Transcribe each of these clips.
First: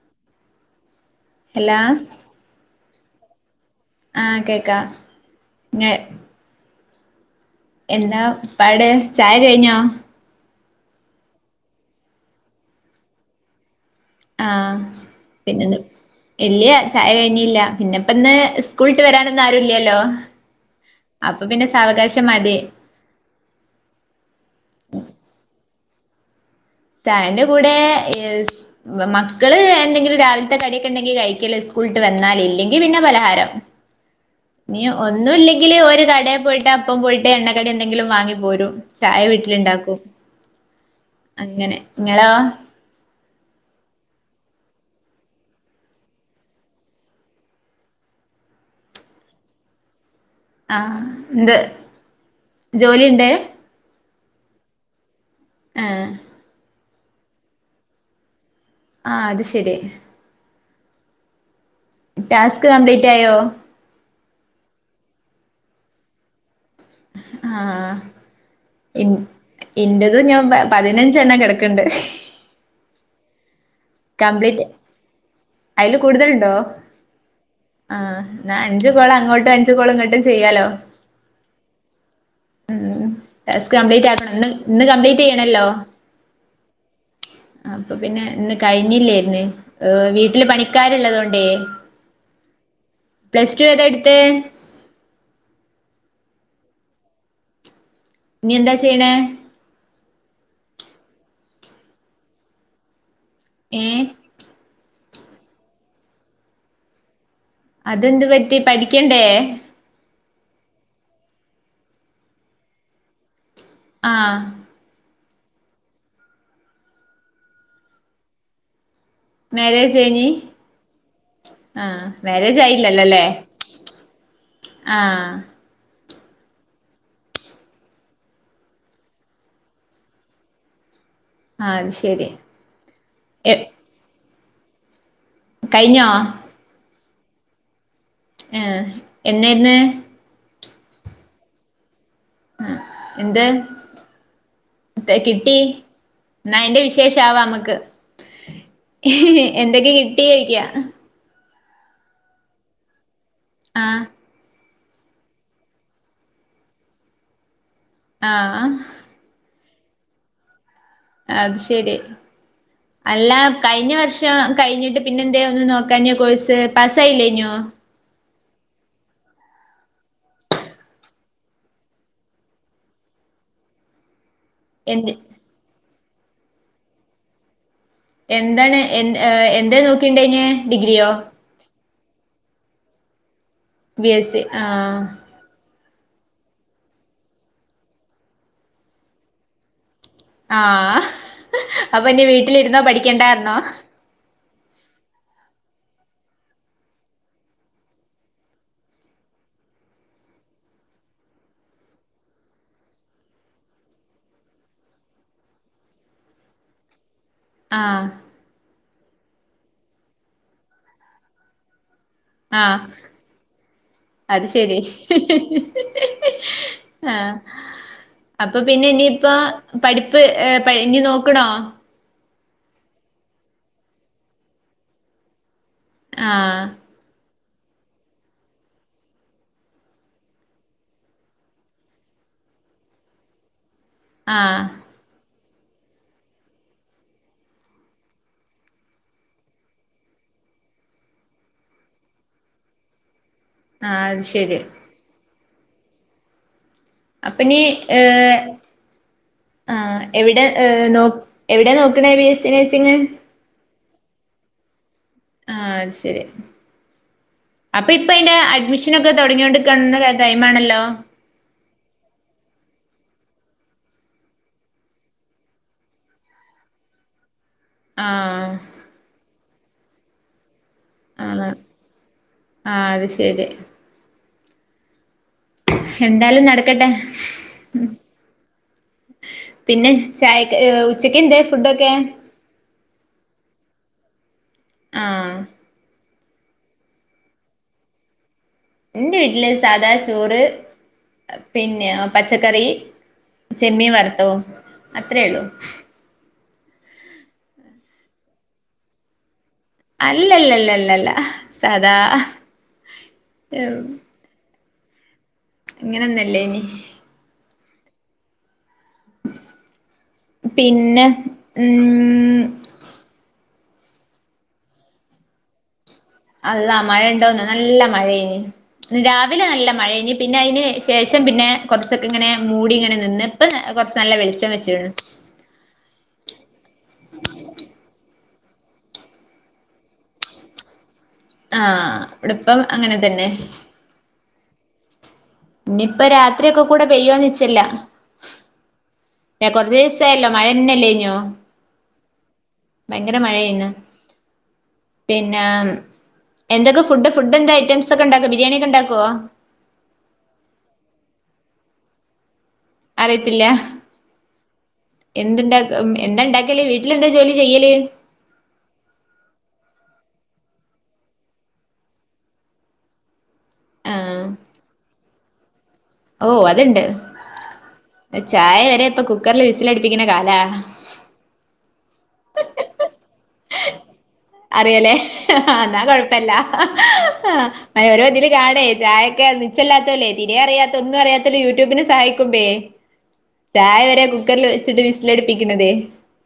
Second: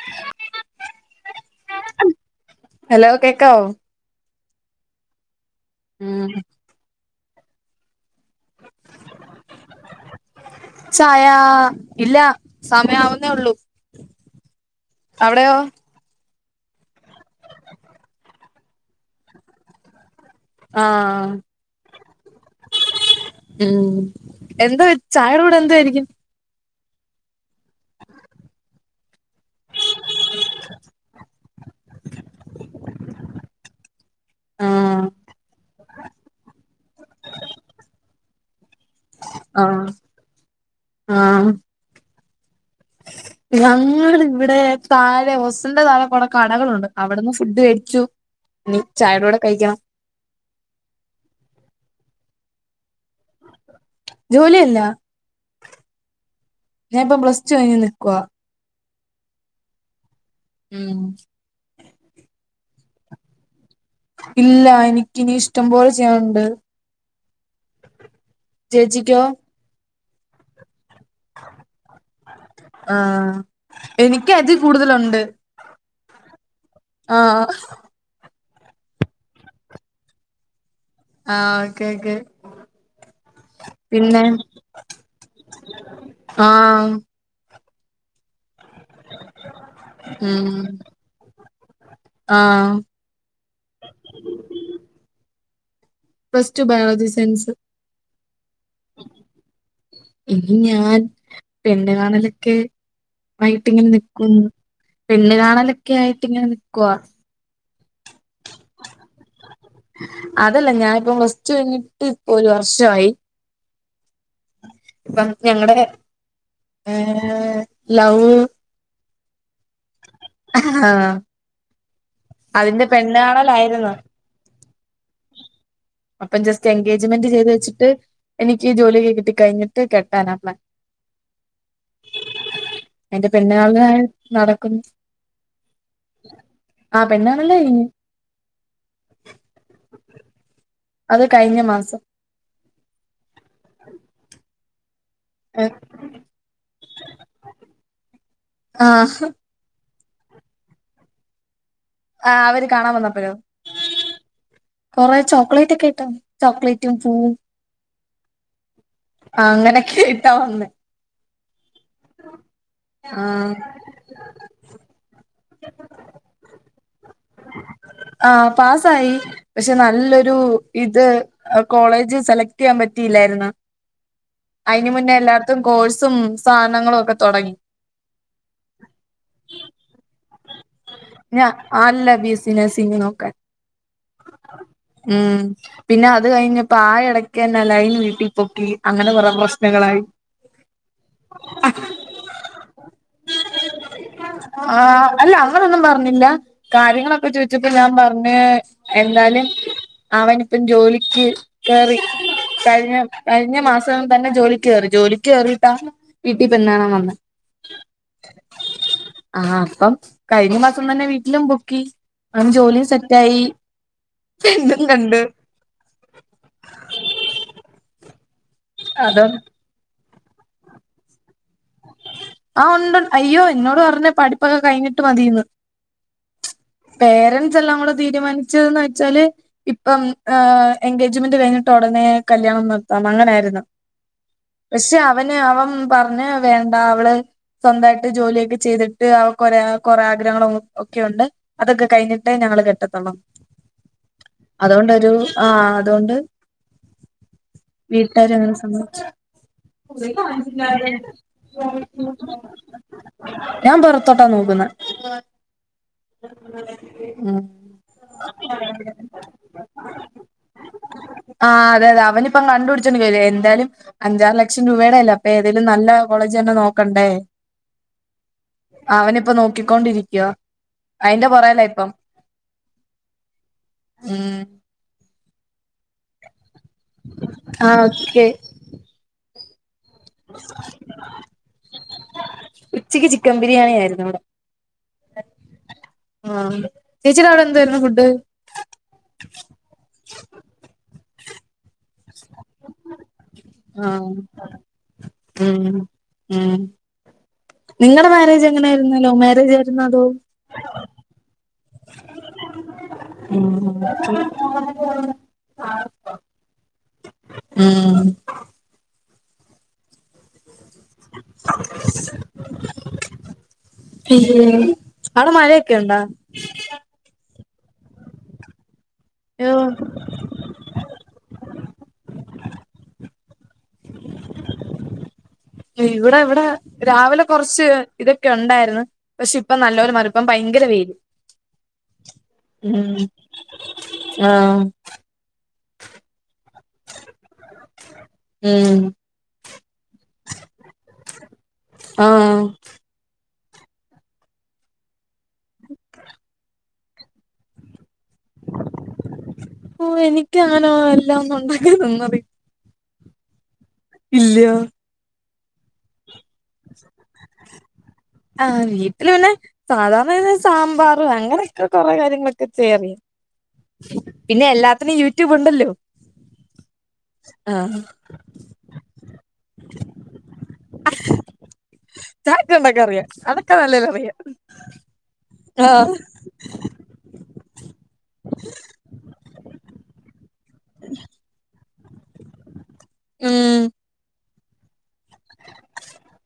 [unintelligible] Hello hello കേക്കോവൊ ആഹ് കേക്കാ ഉം എന്താ പാട് ചായ കഴിഞ്ഞോ ചായ ഇല്ല സമയവുന്നേ ഉള്ളൂ ആഹ് അവിടെയോ പിന്നെന്ത് ഇല്ലയ ചായ കഴിഞ്ഞില്ല പിന്നെ ഇപ്പ ഇന്ന് സ്കൂളിട്ട് വരാനൊന്നും ആരുല്ലല്ലോ ആഹ് മതി ഉം എന്താ ചായയുടെ കൂടെ എന്ത ആയിരിക്കും ചായന്റെ കൂടെ യെസ് മക്കൾ എന്തെങ്കിലും രാവിലത്തെ കടിയൊക്കെ ഉണ്ടെങ്കി കഴിക്കല്ലോ സ്കൂളിട്ട് വന്നാല ഇല്ലങ്കിൽ പിന്നെ പലഹാരം നീ ആഹ് ഒന്നുമ ഇല്ലെങ്കില് ഒരു കടൽ പോയിട്ട് അപ്പം പോയിട്ട് എണ്ണക്കടി എന്തെങ്കിലും വാങ്ങി പോരും ചായ ആഹ് വീട്ടിലുണ്ടാക്കും അങ്ങനെ നിങ്ങളാ ഞങ്ങൾ ഇവിടെ താഴെ ഒസന്റെ തഴെ കൊറ കടകളുണ്ട് അവിടുന്ന് ഫുഡ് കഴിക്കു ന ചായയുടെ കൂടെ കഴിക്കണം ആഹ് എന്ത് ജോലിയുണ്ട് ജോലിയല്ല ഏഹ് ഞാനിപ്പൊ പ്ലസ്ടു കഴിഞ് നിൽക്കുവാ ആ അത് ശരി ഉം ടാസ്ക് കംപ്ലീറ്റ് ആയോ ഇല്ല എനിക്കിനനി ഇഷ്ടം പോലെ ചെയ്യാനുണ്ട് ആഹ് ചേച്ചിക്കോ ഇന്റത് ഞാൻ പതിനഞ്ച് എണ്ണ കിടക്കണ്ട് ആഹ് എനിക്ക് അതിൽ കംപ്ലീറ്റ് കൂടുതലുണ്ട് ആഹ് ആ എന്നാ അഞ്ചു കോൾ അങ്ങോട്ടും അഞ്ചു കോൾ ഇങ്ങോട്ടും ചെയ്യാലോ ആഹ് ഓക്കെ ഓക്കെ ഉം ടാസ്ക് കംപ്ലീറ്റ് പിന്നെ ആക്കണം ഇന്ന് കംപ്ലീറ്റ് ചെയ്യണല്ലോ ആഹ് അപ്പൊ പിന്നെ കഴിഞ്ഞില്ലായിന്ന് വീട്ടില് ഉം പണിക്കാരുള്ളത കൊണ്ട് ആ പ്ലസ് ടു ഏതാ എടുത്തേ പ്ലസ് ടു ബയോജി സയൻസ് ഇനി എന്താ ചെയ്യണേ ഇനി ഞാൻ പെണ്ണ് കാണലൊക്കെ ആയിട്ടിങ്ങനെ ഏഹ് നിക്കുന്നു പെണ്ണ് കാണലൊക്കെ ആയിട്ട ഇങ്ങനെ നിക്കുവാ അതെന്ത് പറ്റി പഠിക്കണ്ടേ അതല്ല ഞാനിപ്പ പ്ലസ്ടു കഴിഞ്ഞിട്ട് ഇപ്പൊ ഒരു വർഷമായി ആഹ് ഇപ്പ ഞങ്ങളടെ ഏഹ് ലൗ മാര്യേജ് എന്തനി ആ ആഹ് മാര്യേജ് അതിന്റെ ആയില്ല പെണ്ണ് ല്ലേ കാണലായിരുന്നു ആഹ് അപ്പം ജസ്റ്റ് എൻഗേജ്മെന്റ് ചെയ്ത് വെച്ചിട്ട് എനിക്ക് ജോലീക്ക കിട്ടി കഴിഞ്ഞിട്ട് കെട്ടാനാ പ്ലാൻ ആഹ് അത് ശരി എന്റെ എ പെണ്ണുകാണല് നടക്കുന്നു കയിഞ്ഞോ ആഹ് പെണ്ണ് കാണല് കയിഞ്ഞ് ആഹ് എന്നെയിന്ന് അത് കഴിഞ്ഞ മാസം ആഹ് എന്ത് എന്താകിട്ടി ഏ, എന്ന അയിന്റെ വിശേഷ ആവാം നമ്മക്ക് ആഹ് ങ്‌ഹി ങ്‌ഹി ങ്‌ഹി എന്തടി കിട്ടി ചോയിക്ക ആഹ് അവര് കാണാൻ വന്നപ്പഴൊ ആഹ് കൊറെ ചോക്ലേറ്റ് ഒക്കെ ഇട്ട് ചോക്ലേറ്റും പൂവും ആങ്‌ഹ് ആഹ് അങ്ങനെക്കെട്ടാ വന്നെ അത് ശരി അല്ല ആഹ് കയിഞ്ഞ വർഷം കയിഞ്ഞിട്ട് പിന്നെ എന്ത ഒന്നും നോക്കാഞ്ഞു കോഴ്സ് പാസ്സായില്ലേഞ്ഞു ആഹ് പാസ്സായി പക്ഷെ നല്ലൊരു ഇത് കോളേജ് സെലക്ട് യ്യാൻ പറ്റിയില്ലാരുന്നു അതിന് എന്ത് മുന്നേ എല്ലാടത്തും കോഴ്സും സാധനങ്ങളും ഒക്കെ തൊടങ്ങി എന്താണ് എ എന്താ നോക്കേ ണ്ടന് ഡിഗ്രിയോ ഞ അല്ല ബിസിനസിങ് നോക്കാൻ ബി എസ് സി ആഹ് ഉം പിന്നെ അത് കഴിഞ്ഞപ്പ പായ എടക്ക് തന്നെ ലൈൻ വീട്ടി പൊക്കി അങ്ങന കൊറെ പ്രശ്നങ്ങളായി ആഹ്ങ്‌ അപ്പ ഇനി വീട്ടിലിരുന്നോ പഠിക്കണ്ടാ റിഞ്ഞോ ആഹ് അല്ല അങ്ങനൊന്നും പറഞ്ഞില്ല കാര്യങ്ങളൊക്കെ ചോയിച്ചപ്പ ഞാൻ പറഞ്ഞു എന്നാലും അവനിപ്പം ജോലിക്ക് കേറി കഴിഞ്ഞ കഴിഞ്ഞ മാസം തന്നെ ജോലിക്ക് കേറി ജോലിക്ക് കേറിട്ടാ വീട്ടി പെണ്ണ് ണാൻ വന്നെ ആഹ് ആഹ് അപ്പം കഴിഞ്ഞ മാസം തന്നെ വീട്ടിലും പൊക്കി അവൻ ആഹ് ജോലീം സെറ്റായി പെണ്ണും കണ്ട് ഹി ഹി ഹി ആഹ് അപ്പ പിന്ന അതോ ഇനിയിപ്പ പഠിപ്പ് ഏഹ് ഇപ്പ ഇനി നോക്കണോ ആഹ് ഉണ്ട് അയ്യോ എന്നോട് പറഞ്ഞേ പഠിപ്പൊക്കെ കയിഞ്ഞിട്ട് മതിന്ന് ആഹ് പേരന്റ്സ് എല്ലാം കൂട തീരുമാനിച്ചത് എന്ന് വെച്ചാല് ഇപ്പം എൻഗേജ്മെന്റ് കയിഞ്ഞിട്ട് ഒടനെ കല്യാണം നടത്താന്ന് അങ്ങനാരുന്ന് ആഹ് പക്ഷെ അവന് അവൻ പറഞ്ഞു വേണ്ട അവള് സ്വന്തായിട്ട് ജോലിയൊക്കെ ചെയ്തിട്ട് അവക്ക് ഒരേ കൊറെേ ആഗ്രഹങ്ങളും ക്കെയുണ്ട് അതൊക്കെ കയിഞ്ഞിട്ടേ ഞങ്ങള് കെട്ടത്തൊള്ളന്ന് ആഹ് അത് ശരി അതുണ്ടൊരു ആഹ് അ തൊണ്ട് അപ്പനീ ഏഹ് ആഹ് എവിടെ ഏഹ് നോ എവിടെ നോക്കണേ ബിഎസ് സി നേഴ്സിംഗ് ഞാൻ പുറത്തോട്ട നോക്കുന്ന ആഹ് ഉം അപ്പ ഇപ്പ അയിന്റെ അഡ്മിഷനൊക്കെ തൊടങ്ങോണ്ട്ക്കണ ടൈമാണല്ലോ? ആഹ് അതെ അതെ അവനി പ്പം കണ്ട് ട്ച്ച്ണ് വരേ എന്തായാലും അഞ്ചാറ് ലക്ഷം രൂപയുടെ അല്ലേ അപ്പേ ഏതേലും നല്ല കോളേജ് തന്നെ നോക്കണ്ടേ ആഹ് അവനി പ്പോ നോക്കി കൊണ്ട് ഇരിക്ക്യ. അയിന്റെ ആഹ് പൊറേല ഇപ്പം ആഹ് അത് ശരി ഉം എന്താലും നടക്കട്ടെ ആഹ് ഉം. ഓക്കെ പിന്നെ? ചായക്ക് ഹ് ഉച്ചക്കെ ന്തേ ഫുഡൊക്കെ? ഉച്ചക്ക് ചിക്കൻ ബിരിയാണി ആയിരുന്നു ഇവടെ. ആഹ് ആഹ് ചേച്ചിടെ അവടെ എന്ത് ആയിരുന്നു ഫുഡ്? ഇന്റെ വീട്ട്ല് സാദാ ചോറ് പിന്നെ പച്ചക്കറി. ചെമ്മീ ആഹ് വർത്തതും അത്ര ള്ളു. ഉം ഉം നിങ്ങളെ മാരേജ് എങ്ങനെ ആയിരുന്നു? ലവ് മാരേജ് ആ അല്ല ല്ല ല്ല ല്ല ല്ല ല്ല സാദാ. ഉം ഉം ഇങ്ങനെ ഒന്ന് ല്ലേനി. ആഹ് പിന്നെ? ഉം [inaudible] [unintelligible] അഒടെ മഴക്കെ ണ്ടാ? അള്ള മഴ ണ്ടോന്നോ നല്ല മഴേഞ്ഞ് രാവിലെ അയ്യോ നല്ല മഴേഞ്ഞ് പിന്നെ അയിന് ശേ ശേഷം പിന്നെ കൊർച്ച് ഒക്കെ ഇങ്ങനെ മൂടി ങ്ങനെ നിന്ന്. ഇപ്പ ന കൊർച്ച് നല്ല വെളിച്ചം വെച്ച്ണ്. ഇവിടെ വടെ രാവിലെ കൊർച്ച് ഇതൊക്കെ ണ്ടായിരുന്ന്. പക്ഷെ ഇപ്പ നല്ല ഓല മറി ഇപ്പം ഭയങ്കര വെയില് ആഹ് ഇവടെ ഇപ്പം ഉം അങ്ങനെ തന്നെ. ആഹ് ഞ്ഞിപ്പ രാത്രി ഒക്കെ കൂടെ പെയ്യോന്ന് ച്ച് ല്ല. ഉം ഏഹ് കൊർച്ച് സായല്ലോ മഴന്നെ ല്ലേഞ്ഞോ? ആഹ് ഭയങ്കര മഴയേന്ന് പിന്നെ എന്തൊക്കെ ഫു ഫുഡ്‌ ഫുഡിന്റെ ഐറ്റംസ് ക്കെ ണ്ടാക്കോ ബിരിയാണി ക്കെ ണ്ടാക്കോ? ഓഹ് എനിക്ക് അങ്ങനെ എല്ലാം ഒന്നും ണ്ടാക്കാൻ ഒന്നും അറി അറിയത്തില്ല? ഇല്ല്യ. എന്ത് ണ്ടാക്ക എന്താ ണ്ടാക്കല് വീട്ട്ല് എന്താ ജോലി ചെയ്യല്? ആഹ് വീട്ട്ല് ആണ് സാധാരണ ഞാൻ സാമ്പാറ് അങ്ങനെ ഒക്കെ കൊറെ കാര്യങ്ങള് ക്കെ ചെയ്യാൻ അറിയും. ആഹ് പിന്നെ എല്ലാത്തിനും യൂട്യൂബ് ഉണ്ടല്ലോ? ഓഹ് അത്ണ്ട് ചായ വരെ പ്പൊ കുക്കർൽ വിസിലടിപ്പിക്ക്ണ കാലാ. [unintelligible] ചായ ഒക്കെ ണ്ടാക്കാൻ അറിയാ അതക്കെ നല്ലോല അറിയാ. അറിയല്ലേ? ന്നാ കൊഴ പെല്ലാ ഓരോ ത്‌ല് കാണേ ചായൊക്കെ നിച്ചല്ലാത്തോലേ ഇനി അറിയാത്ത ഒന്നും അറിയാത്ത ല് യൂട്യൂബിന് സഹായിക്കുമ്പേ ഉം ചായ വരെ കുക്കർൽ വെച്ച്ട്ട് വിസ് ലെടുപ്പിക്കുന്നതേ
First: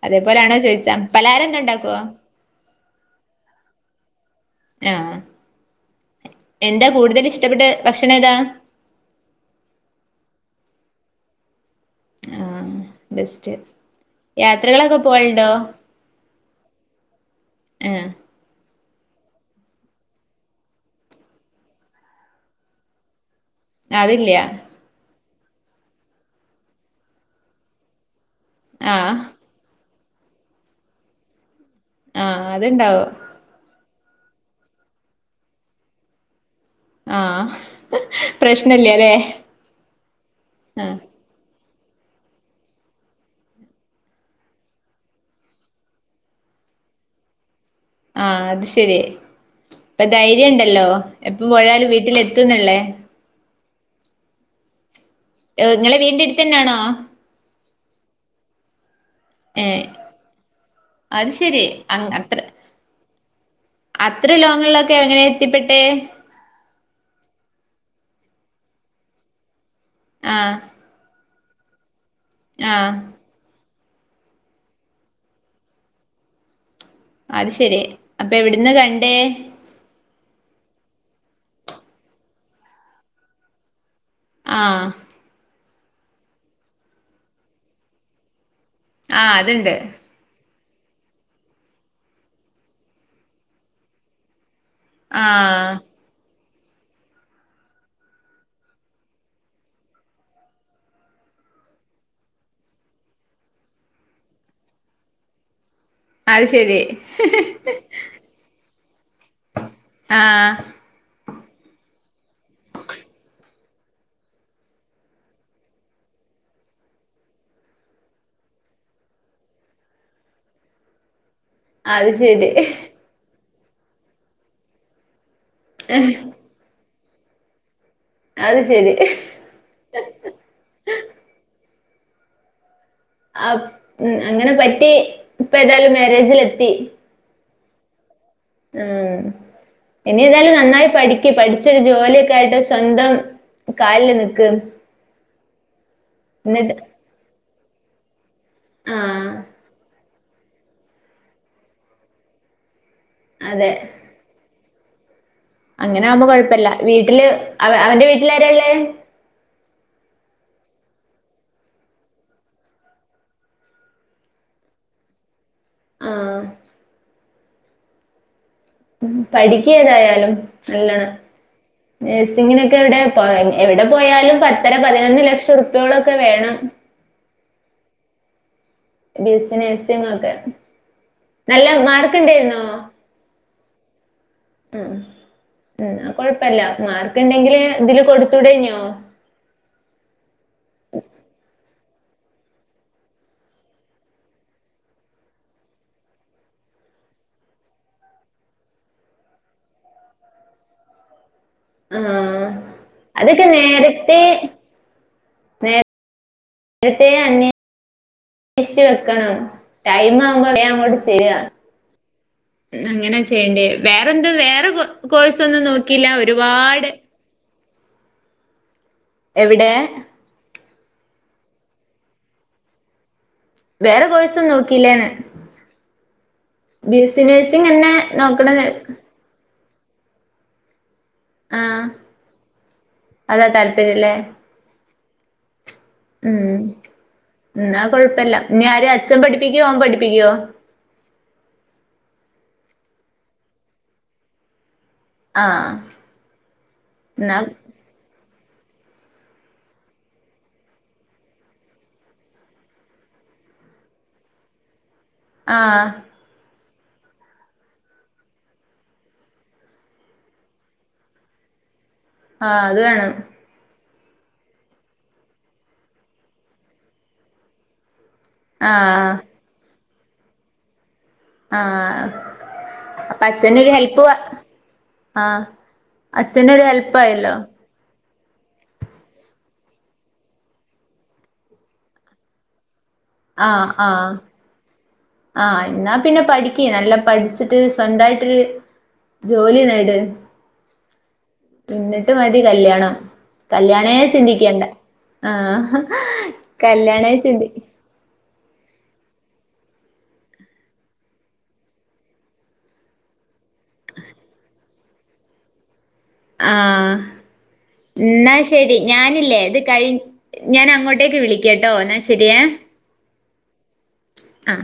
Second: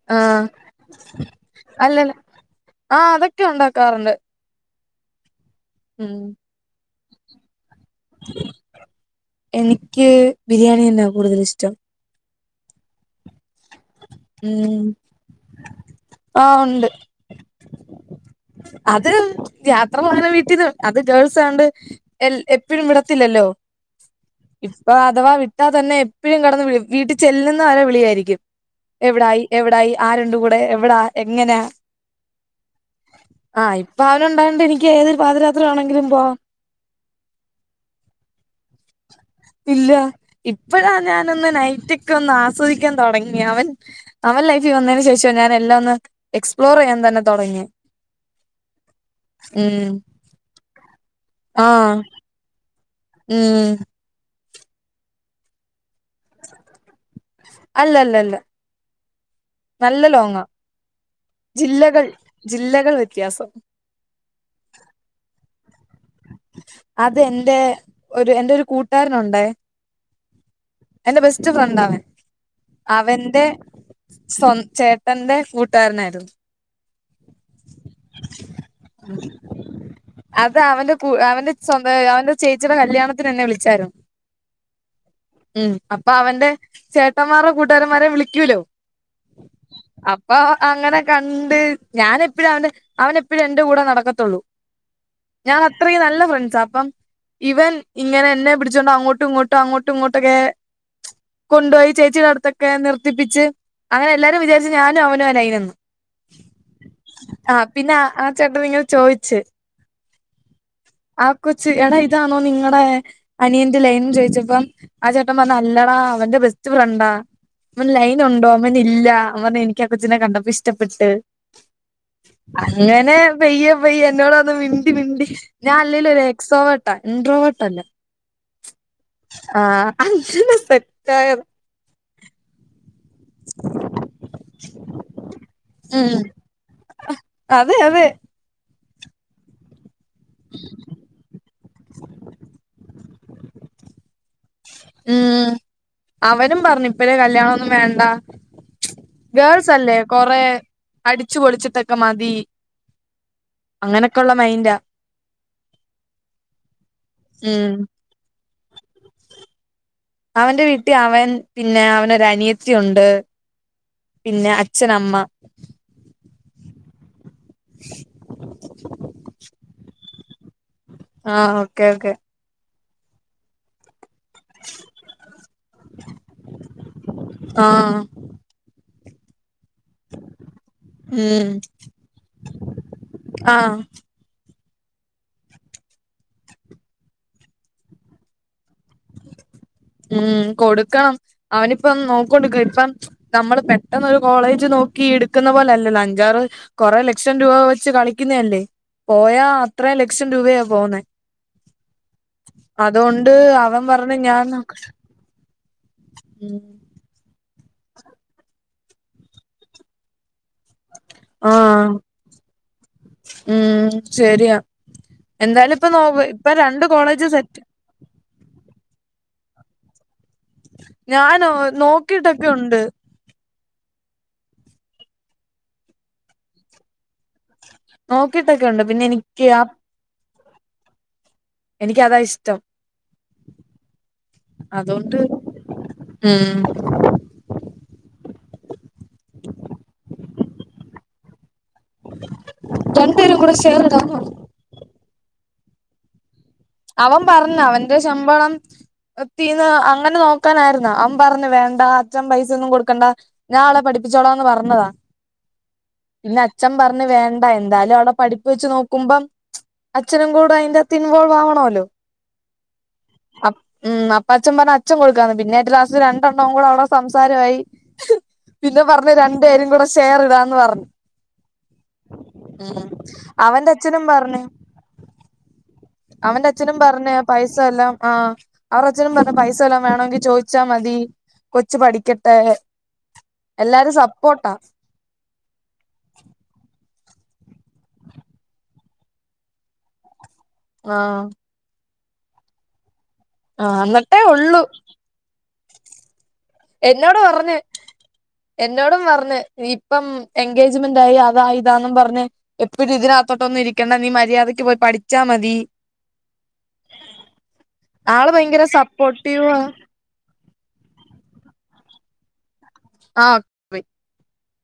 അതേ ആഹ് പോലാണോ ചോയിച്ചാ. പലഹാരം ന്ത് ണ്ടാക്കോ? അല്ലല്ല ആഹ് അതൊക്കെ ഉണ്ടാക്കാറുണ്ട്. യാഹ് ഉം എന്താ കൂടുതല് ഇഷ്ടപ്പെട്ട് ഭക്ഷണം ഏതാ? എനിക്ക് ബിരിയാണി ന്നെ കൂടുതൽ ഇഷ്ടം. ആഹ് ബെസ്റ്റ് ഉം യാത്രകളൊക്കെ പോയലുണ്ടോ? ആഹ് ഉണ്ട് ഏഹ്. അത് യാത്ര പോ [unintelligible] അത് ഗേൾസായോണ്ട് എൽ എപ്പ്ഴും വിടത്തില്ലല്ലോ. ഏഹ് അത്‌ല്ല്യാ ഇപ്പൊ അഥവാ വിട്ടാ തന്നെ എപ്പഴും കെടന്ന് വിളി വീട്ടി ചെല്ല്ന്ന വരെ വിളിയായിരിയ്ക്കും. ആഹ് എവിടായി എവ്ടായി ആരുണ്ട് കൂടെ എവടാ എങ്ങനാ ആഹ്, അത്ണ്ടാവു ആഹ്, ഇപ്പ അവനുണ്ടായോണ്ട്നിയ്ക്ക് ഏതൊരു പാതിരാത്രി വേണെങ്കിലും പോവാ. ആഹ്, പ്രശ്നല്ല്യലേ. ഇല്ല. ഇപ്പഴാ ഞാനൊന്ന് നൈറ്റൊക്കെ ഒന്ന് ആസ്വദിയ്ക്കാൻ തൊടങ്ങി അവൻ അവൻ ലൈഫി വന്നേന് ശേഷ ഞാന് എല്ലാം ഒന്ന് എക്സ്പ്ലോറെയ്യാൻ തന്നെ തൊടങ്ങിയെ. ആഹ് അത് ശെരി. ഉം ഇപ്പ ധൈര്യണ്ടല്ലോ എപ്പം പോയാലും ആഹ് വീട്ടിലെത്തുംന്ന്ള്ളേ. ഉം. എഅ്, ങ്ങെളെ വീട്ൻ്റെട്ത്തെന്നാണോ? അല്ലല്ലല്ല ഏഹ് നല്ല ലോങ്ങാ. അത് ശരി ജില്ലകൾ, അങ് അത്ര ജില്ലകൾ വ്യത്യാസം. അത്ര ലോങ്ങ്ള്ളൊക്കെ എങ്ങനെ എത്തിപ്പെട്ടേ? അത് എൻ്റെ ഒരു എൻ്റൊരു കൂട്ടാരനൊണ്ടേ ആഹ്. എന്റെ ബെസ്റ്റ് ഫ്രണ്ടാണ്. ആഹ് അവൻ്റെ സ്വ ചേട്ടന്റെ കൂട്ടാരനായിര്ന്നു. അത് ശെരി. അപ്പ എവിട്ന്നാ കണ്ടേ? അത് അവന്റെ കൂ അവന്റെ സ്വന്ത അവന്റെ ചേച്ചിടെ കല്ല്യാണത്തിന് എന്നെ വിളിച്ചാര്ന്നു. ആഹ്. ഉം. അപ്പൊ അവന്റെ ചേട്ടമ്മാരോ കൂട്ടുകാരമ്മാരോ വിളിക്കൂലോ ആഹ്, അത്ണ്ട്. അപ്പൊ അങ്ങനെ കണ്ട് ഞാനെപ്പഴും അവന്റെ അവനെപ്പഴും എന്റെ കൂടെ നടക്കത്തോള്ളൂ. ഞാ [unintelligible] ആഹ് അത്രീം നല്ല ഫ്രണ്ട്സാ. അപ്പം ഇവൻ ഇങ്ങനെ എന്നെ പിടിച്ചോണ്ട് അങ്ങോട്ടും ഇങ്ങോട്ട അങ്ങോട്ടും ഇങ്ങോട്ടൊക്കെ കൊണ്ടോയി ചേച്ചിടെ അട്ത്തൊക്കെ നിർത്തിപ്പിച്ച് അങ്ങനെ എല്ലാരും വിചാരിച്ച് ഞാനും അവനുഅ ലൈനെന്ന്. അയ് ശെരി. ആഹ്, പിന്നാ ആ ചേട്ടനിങ്ങനെ ചോയിച്ച്. ആഹ് ആഹ്. ആ കൊച്ച് എട ഇതാന്നോ നിങ്ങടേ അനിയന്റെ ലൈന് ന്ന് ചോയ്ച്ചപ്പം ആ ചേട്ടൻ അല്ലടാ അവന്റെ ബെസ്റ്റ് ഫ്രണ്ടാ ൻ ലൈനുണ്ടോ? മ്മർഞ്ഞ് ഇല്ലാ അവൻ പർഞ്ഞ് എനിയ്ക്കാ കൊച്ചിനെ കണ്ടപ്പൊ ഇഷ്ടപ്പെട്ട് അത് ശരി അങ്ങനെ പെയ്യെ പെയ്യെ എന്നോട് വന്ന് മിണ്ടി മിണ്ടി ഞാൻ അല്ലേലും ഒര് എക്സോവെർട്ടാ ഇൻഡ്രോ വേർട്ടല്ല. അത് ശെരി. ആഹ്, അഞ്ചുനേ സെറ്റായ അപ് ഉം, അങ്ങനെ പറ്റീ ഇപ്പ ഏതായാലും മേരേജിലെത്തി. അഹ്, അതെ യതെ. ഉം, ഇനിയേതായാലും നന്നായി പഠിയ്ക്ക്. പഠിച്ചൊരു ജോലിയൊക്കെ ആയിട്ട് സ്വന്തം കാലില് നി ഉം, അവനും എന്നിട്ട് പർഞ്ഞ് ഇപ്പഴേ കല്യാണൊന്നും വേണ്ടാ ആഹ് ഗേൾസല്ലെ കൊറേ അടിച്ചു പൊളിച്ചിട്ടൊക്കെ മതീ. അതെ അങ്ങനൊക്കൊള്ള മൈന്റാ. അങ്ങനെ ആവുമ്പോ കൊഴപ്പല്ല. വീട്ട്ല് അവ അവന്റെ വീട്ട്ലാരാള്ളഅ്. അവന്റെ വീട്ടി അവൻ പിന്നെ അവനൊര നിയത്തി ഒണ്ട്. പിന്നെ, അച്ഛനമ്മ. ആഹ ഉം പഠിക്ക്യതായാലും നല്ലണം ആഹ് ഓക്കെ ഓക്കെ ങ്ങിനൊക്കെ എവിടെ എവിടെ പോയാലും പത്തര പതിനൊന്ന് ലക്ഷം ർപ്യോളൊക്കെ വേണം ആഹ് ആ ബി എസ് സി നേഴ്സിങ്ങൊക്കെ ഉം നല്ല മാർക്ക്ണ്ടേർന്നോ ആഹ് ഉം ആ കൊഴപ്പല്ല മാർക്ക്ണ്ടെങ്കില് ഇതില് കൊടുത്തൂടഞ്ഞോ ഉം കൊടുക്കണം അവനിപ്പം നോക്കോണ്ട്ക്ക ഇപ്പം നമ്മള് പെട്ടെന്നൊരു കോളേജ് നോക്കി ഇട്ക്കുന്ന പോലല്ലല്ലോ അഞ്ചാറ് കൊറെ ലക്ഷം രൂപ വെച്ച് കളിക്കുന്നല്ലേ പോയാ അത്രൊം ലക്ഷം രൂപയാ പോകുന്നേ ഹാ അതൊക്കെ അവൻ പറഞ്ഞ് നേരത്തെ ഞാൻ നോക്ക നേരത്തെ അന്വോഷ്ച്ച് വെക്കണം ടൈം ആവുമ്പോ വേ അങ്ങട് ആഹ് ആ അങ്ങനെ ചെയ്യണ്ടിയെ ഉം വേറെന്ത് ശരിയാ വേറെ കോ കോഴ്സൊന്നും എന്തായാലും ഇപ്പ നോ നോക്കിയില്ല ഇപ്പ രണ്ട് ഒരുപാട് കോളേജ് സെറ്റ് എവിടെ ഞാനോ നോക്കിട്ടൊക്കെ ഉണ്ട് വേറെ കോഴ്സൊന്നും നോക്കിയില്ലേ ന്ന് ബി എസ് സി നേഴ്സിങ് എന്നെ നോക്ക്ണത് കിയാ ആഹ് എനിക്ക് അതാ ഇഷ്ടം അതാ താല്പര്യല്ലേ അതോണ്ട് ഉം ന്നാ കൊഴപ്പെല്ലഞി ആര അച്ഛൻ പഠിപ്പിക്കുവോ ഓൻ പഠിപ്പിക്ക്യോ രണ്ട് പേരും കൂടെ ഷേർടാന്ന് പർഞ്ഞു ആഹ് അവൻ എന്നാ പറഞ്ഞ അവൻന്റെ ശമ്പളം തീന്ന് അങ്ങനെ നോക്കാനായിരുന്നോ അവൻ പറഞ്ഞു വേണ്ട അച്ഛൻ പൈസ ഒന്നും കൊടുക്കണ്ട ഞാൻ അവളെ പഠിപ്പിച്ചോളാ ന്ന് പർഞ്ഞതാ ആഹ് പിന്നെ അച്ഛൻ പറഞ് വേണ്ട. എന്തായാലും അവൾടെ പഠിപ്പ് വെച്ച് നോക്കുമ്പം അച്ഛനും കൂടെ അയ്ൻ്റൊത്ത് ഇൻവോൾവ് ആവണോല്ലോ ആഹ് അത് വേണം ഉം അപ്പ അച്ഛൻ പറഞ്ഞു അച്ഛൻ കൊടുക്കാന്ന് പിന്നെ ഏറ്റം ലാസ്റ്റ് രണ്ടെണ്ണംവും കൂടെ അവിടെ സംസാരായി പിന്നെ ആഹ് പറഞ്ഞ് രണ്ടേരും കൂടെ ഷെയർ ഇടാന്ന് പറഞ്ഞു ആഹ് ഉ അപ്പൊ അവന്റെ അച്ഛനൊരു അച്ഛനും ഹെൽപ്പ് പറഞ്ഞ് ആഹ് അവന്റെ അച്ഛനൊരു അച്ഛനും പറഞ്ഞ് ആ ഹെൽപ്പായല്ലോ പൈസയെല്ലാം ആഹ് അവർ അച്ഛനും പറഞ്ഞ പൈസ എല്ലാം വേണമെങ്കി ചോയിച്ചാ മതി കൊച്ചു പഠിക്കട്ടെ ആഹ് എല്ലാരും ആഹ് സപ്പോർട്ടാ ആഹ് എന്നാ പിന്നെ പഠിക്ക്. നല്ല പഠിച്ചിട്ട് സ്വന്തായിട്ടെരു ജോലി നേട് ആഹ് എന്നിട്ട് മതി കല്യാണം ആഹ് കല്യാണേ എന്നിട്ടേ ഉള്ളൂ ചിന്തിക്കണ്ട ആഹ ഹ് എന്നോട് പറഞ്ഞ് എന്നോടും പറഞ്ഞ് ഇപ്പം എൻഗേജ്മെന്റ് ആയി അതാ ഇതാന്നും പർഞ്ഞ് എപ്പഴും ഇതിനകത്തോട്ടൊന്നും ഇരിക്കണ്ട നീ മര്യാദക്ക് പോയി പഠിച്ചാ മതി ആഹ് ആള് ന്നാ ഭയങ്കര ശരി ഞാനില്ലേ സപ്പോർട്ടീവാ ത് കഴി ഞാൻ അങ്ങോട്ടേക്ക് വിളിക്കട്ടോ എന്നാ ശരിയേ ആഹ ആഹ്